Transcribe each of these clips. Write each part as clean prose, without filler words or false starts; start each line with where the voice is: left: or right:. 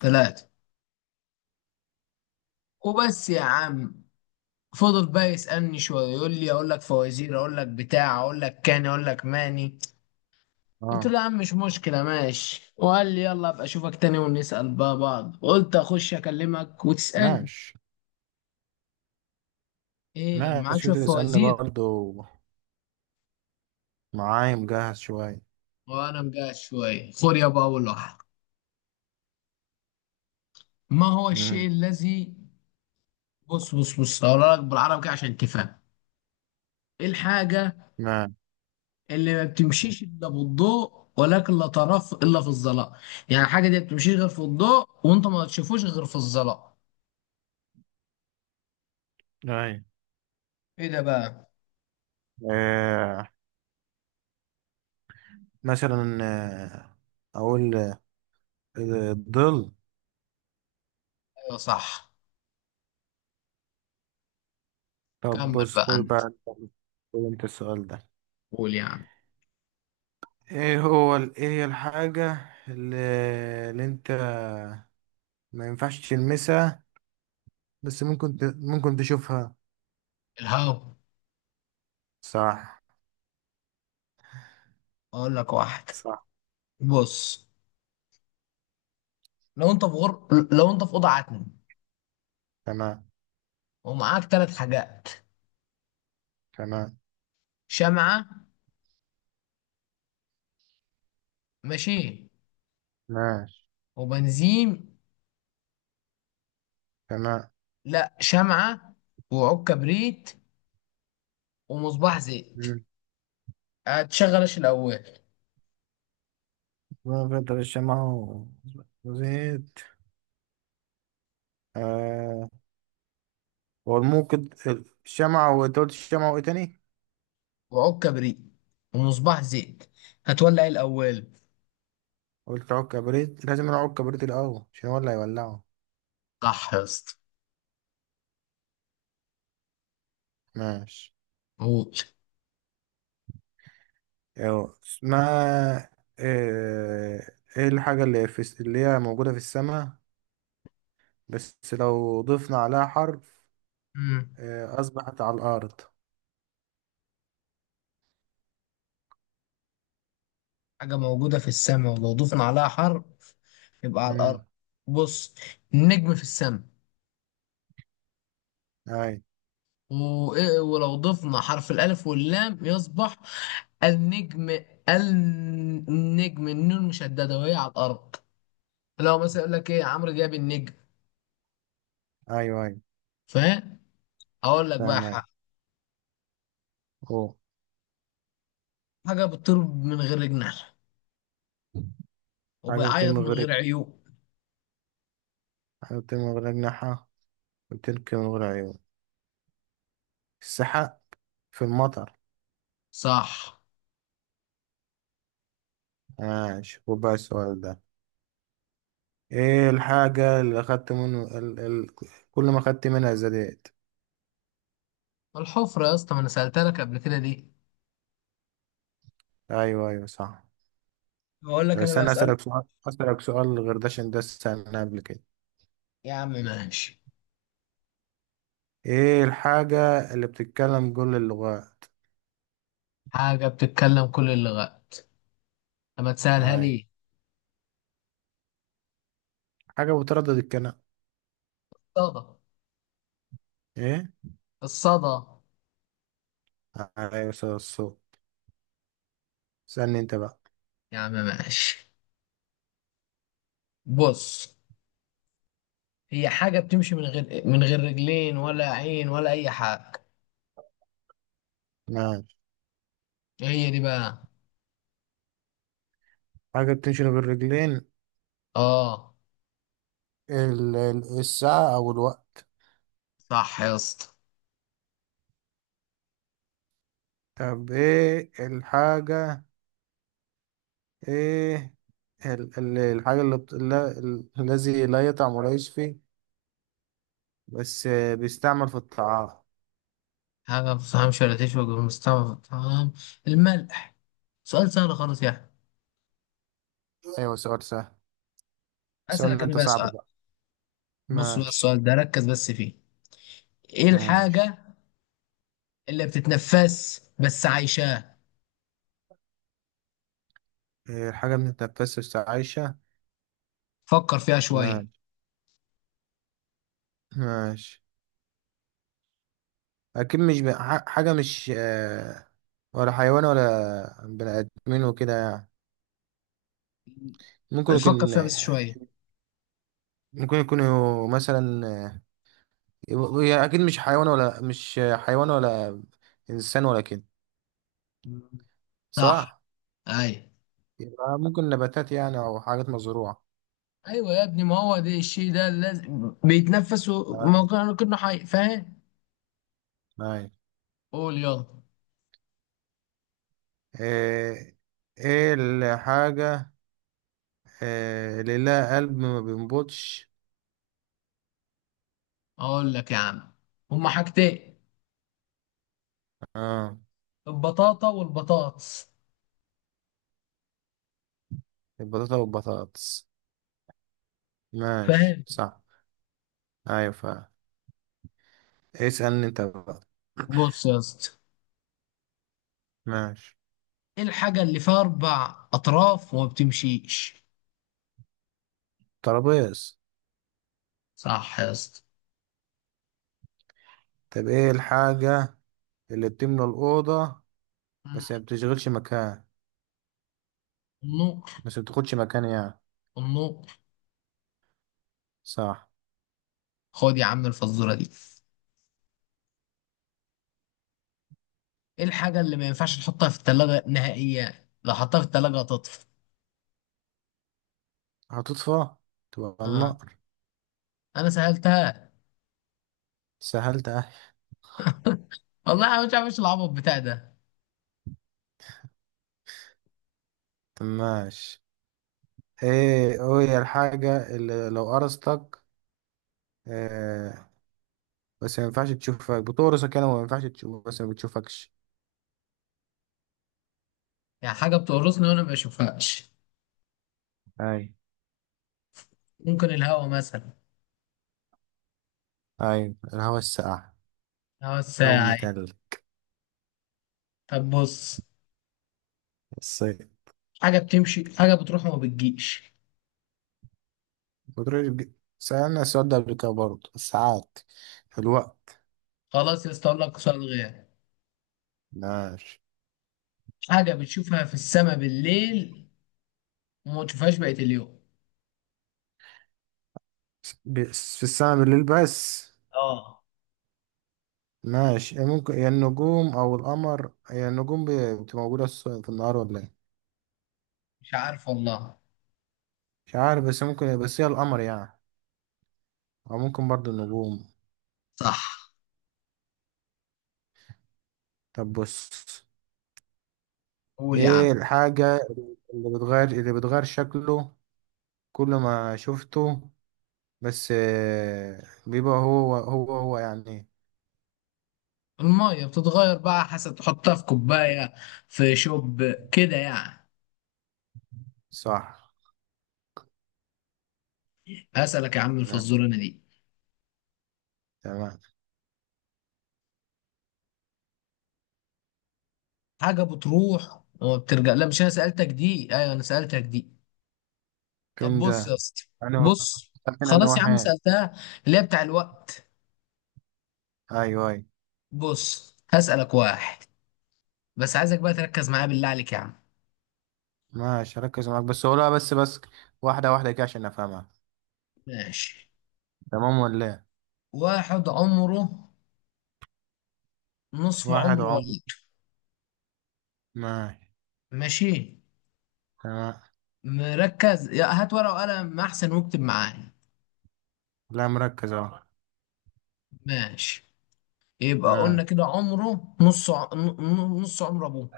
left: ثلاثة وبس يا عم. فضل بقى يسألني شوية، يقول لي أقول لك فوازير، أقول لك بتاع، أقول لك كاني، أقول لك ماني. قلت
right: اه.
left: له يا عم مش مشكلة ماشي، وقال لي يلا أبقى أشوفك تاني ونسأل بقى بعض. قلت أخش أكلمك وتسألني
right: ماشي
left: إيه، معاك
right: ماشي،
left: شوية
right: وده اسألني
left: فوازير؟
right: برضو. معايا مجهز شوية.
left: وأنا مجهز شوية، خد يابا أول واحد. ما هو الشيء
right: امم
left: الذي، بص بص بص هقولها لك بالعربي كده عشان تفهم. إيه الحاجة
right: ما
left: اللي ما بتمشيش الا بالضوء، ولكن لا تراه الا في الظلام؟ يعني الحاجه دي ما بتمشيش غير في الضوء، وانت ما تشوفوش غير في الظلام.
right: ايوه.
left: ايه ده بقى؟
right: آه. مثلا. أقول الظل.
left: ايوه صح.
right: طب،
left: كمل
right: بص،
left: بقى
right: خد
left: انت،
right: بقى انت. خد أنت السؤال ده.
left: قول يعني.
right: ايه هي الحاجة اللي, اللي انت ما ينفعش تلمسها، بس ممكن تشوفها.
left: الهوا.
right: صح.
left: اقول لك واحد،
right: صح.
left: بص، لو انت في غر... لو انت في اوضه عتم،
right: تمام.
left: ومعاك ثلاث حاجات:
right: تمام.
left: شمعه، ماشي،
right: ماشي.
left: وبنزين،
right: تمام.
left: لا شمعه، وعود كبريت، ومصباح زيت.
right: مم.
left: هتشغل ايش الاول؟
right: وفترة الشمع وزيت آه والموقد. الشمعة، وانت قلت الشمعة وايه تاني؟
left: وعود كبريت ومصباح زيت، هتولع إيه الأول؟
right: قلت عود كبريت. لازم نعود كبريت الأول عشان هو اللي هيولعه.
left: صح يا اسطى.
right: ماشي.
left: قول.
right: ايوه اسمها آه، ايه الحاجة اللي اللي هي موجودة في السماء، بس لو ضفنا عليها حرف
left: مم.
right: أصبحت على الأرض.
left: حاجة موجودة في السماء، ولو ضفنا عليها حرف يبقى على الأرض.
right: امم
left: بص، النجم في السماء،
right: أي.
left: وإيه ولو ضفنا حرف الألف واللام يصبح النجم. النجم النون مشددة، وهي على الأرض. لو مثلا يقول لك إيه، عمرو جاب النجم.
right: أيوه أيوه
left: فاهم؟ أقول لك بقى
right: فاهم أيوه.
left: حاجة،
right: أوه.
left: حاجة بتطير من غير جناح،
right: حاجة
left: وبيعيط
right: بتنمو من
left: من
right: غير
left: غير عيون.
right: حاجة بتنمو من غير أجنحة، وبتنكر من غير عيون. السحاب. في المطر.
left: صح.
right: ماشي، وبقى السؤال ده. ايه الحاجة اللي اخدت منه كل ما اخدت منها زادت.
left: الحفرة يا اسطى، ما انا سألتها لك قبل كده ليه؟
right: ايوه ايوه صح.
left: بقول
right: طب
left: لك انا
right: استنى،
left: بسأل.
right: اسألك سؤال غير ده عشان ده سألناه قبل كده.
left: يا عم ماشي.
right: ايه الحاجة اللي بتتكلم كل اللغات؟
left: حاجة بتتكلم كل اللغات، لما تسألها
right: اي.
left: لي.
right: حاجة بتردد الكلام.
left: الصدى.
right: ايه؟
left: الصدى.
right: ايوه صدى الصوت. استنى انت بقى.
left: يا عم ماشي، بص، هي حاجة بتمشي من غير رجلين ولا عين ولا أي حاجة.
right: ماشي.
left: إيه هي دي بقى؟
right: حاجة بتمشي بالرجلين.
left: اه،
right: الساعة او الوقت.
left: صح يا اسطى.
right: طب ايه الحاجة؟ ايه الحاجة اللي بت... لا... ال- الذي لا يطعم ولا يشفي، بس بيستعمل في الطعام.
left: حاجة ما بتفهمش ولا تشبك بالمستوى، تمام، الملح. سؤال سهل خالص يعني.
right: ايوه، سؤال سهل.
left: أسألك
right: سؤال
left: أنا
right: انت
left: بقى
right: صعب
left: سؤال،
right: بقى.
left: بص بقى
right: ماشي.
left: السؤال ده ركز بس فيه. إيه
right: ماشي.
left: الحاجة اللي بتتنفس بس عايشاه؟
right: الحاجة بنتنفسها بس عايشة.
left: فكر فيها شوية.
right: ماشي. ماشي. أكيد مش حاجة مش ولا حيوان ولا بني آدمين وكده يعني. ممكن
left: فكر
right: يكون
left: فيها بس شوية.
right: ممكن يكون مثلا هي أكيد مش حيوان، ولا مش حيوان، ولا إنسان ولا كده،
left: صح.
right: صح؟
left: اي.
right: يبقى ممكن نباتات يعني، أو حاجات مزروعة.
left: ايوه يا ابني، ما هو ده الشيء ده لازم بيتنفس وما
right: أيوة.
left: كان- كنا كنا حي، فاهم.
right: أيوة.
left: قول يلا.
right: ايه إيه الحاجة؟ إيه اللي لها قلب ما بينبضش؟
left: اقول لك يا عم، هما حاجتين:
right: اه،
left: البطاطا والبطاطس.
right: البطاطا والبطاطس. ماشي
left: فاهم.
right: صح. ايوه فعلا. اسألني انت بقى.
left: بص يا اسطى،
right: ماشي.
left: ايه الحاجة اللي فيها اربع اطراف وما بتمشيش؟
right: ترابيز.
left: صح يا اسطى.
right: طب ايه الحاجة اللي بتملى الأوضة، بس ما بتشغلش مكان،
left: النقر.
right: بس ما بتاخدش مكان يعني.
left: النقر.
right: صح.
left: خد يا عم الفزورة دي، ايه الحاجة اللي ما ينفعش تحطها في التلاجة نهائيا، لو حطها في التلاجة هتطفي؟
right: هتطفى. تبقى
left: اه،
right: النار.
left: انا سألتها.
right: سهلت اهي.
left: والله انا مش عارف ايش العبط بتاع ده.
right: طب ماشي. ايه هي الحاجة اللي لو قرصتك، بس ما ينفعش تشوفك بتقرصك يعني، وما ينفعش تشوف، بس ما بتشوفكش.
left: يعني حاجة بتقرصني وانا ما بشوفهاش،
right: اي.
left: ممكن الهوا مثلا.
right: أيوة الهوا الساقع.
left: هوا
right: هوا
left: الساعة إيه؟
right: المتلج.
left: طب بص،
right: الصيف.
left: حاجة بتمشي، حاجة بتروح وما بتجيش.
right: بتروح. سألنا السؤال ده قبل كده برضه، الساعات، الوقت.
left: خلاص يا اسطى اقول لك سؤال غير.
right: ماشي،
left: حاجة بتشوفها في السماء بالليل، وما تشوفهاش بقية اليوم.
right: بس في السماء بالليل بس.
left: اه.
right: ماشي، إيه ممكن؟ يا النجوم أو القمر؟ يا النجوم بتبقى موجودة في النهار ولا إيه؟
left: مش عارف والله.
right: مش عارف، بس ممكن، بس هي القمر يعني، أو ممكن برضه النجوم.
left: صح.
right: طب بص.
left: قول يا عم.
right: إيه الحاجة اللي بتغير شكله كل ما شفته، بس بيبقى هو هو هو يعني.
left: المية بتتغير بقى حسب، تحطها في كوباية، في شوب، كده يعني.
right: صح.
left: هسألك يا عم
right: نعم.
left: الفزورة أنا دي،
right: تمام.
left: حاجة بتروح وما بترجع. لا مش أنا سألتك دي، أيوة أنا سألتك دي. طب
right: كان
left: بص يا
right: ده
left: اسطى،
right: انا.
left: بص،
right: لكن انا
left: خلاص يا عم
right: واحد.
left: سألتها، اللي هي بتاع الوقت.
right: ايوه ايوه.
left: بص هسألك واحد، بس عايزك بقى تركز معايا بالله عليك يا عم.
right: ماشي، ركز معاك، بس قولها بس بس. واحدة واحدة كده عشان افهمها.
left: ماشي.
right: تمام ولا ايه؟
left: واحد عمره نصف
right: واحد
left: عمر
right: عمر.
left: والده،
right: ماشي.
left: ماشي،
right: تمام.
left: مركز يا، هات ورقة وقلم أحسن واكتب معايا.
right: لا، مركز اهو.
left: ماشي. يبقى
right: ماشي.
left: قلنا كده عمره نص عمر أبوه،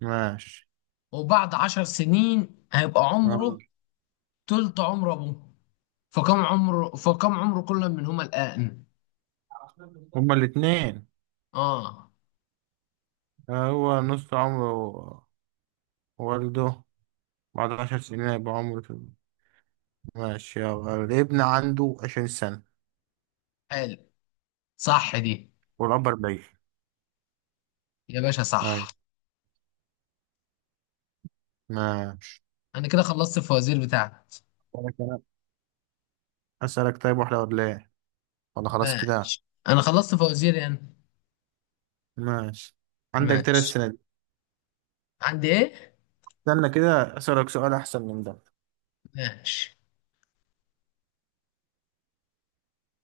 right: ماشي.
left: وبعد 10 سنين هيبقى عمره
right: آه.
left: تلت عمر أبوه. فكم عمره، فكم عمر كل منهما الآن؟
right: هما الاتنين.
left: آه
right: هو نص عمره والده. بعد 10 سنين هيبقى عمره. ماشي، يلا الابن عنده 20 سنة،
left: حلو، صح دي
right: والأب 40.
left: يا باشا، صح.
right: أيوة. ماشي.
left: أنا كده خلصت الفوازير بتاعتي.
right: أسألك أنا. أسألك، طيب واحدة ولا إيه؟ ولا خلاص كده.
left: ماشي، أنا خلصت فوازير يعني.
right: ماشي. عندك تلات
left: ماشي.
right: سنين
left: عندي إيه؟
right: استنى كده، أسألك سؤال أحسن من ده.
left: ماشي.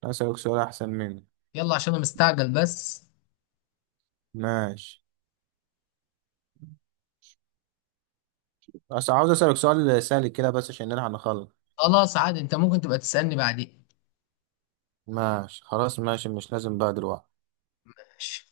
right: أسألك سؤال أحسن منه.
left: يلا عشان أنا مستعجل بس.
right: ماشي، بس عاوز أسألك سؤال سهل كده بس عشان نلحق نخلص.
left: خلاص عادي، أنت ممكن تبقى تسألني بعدين.
right: ماشي خلاص، ماشي، مش لازم بقى دلوقتي.
left: ماشي.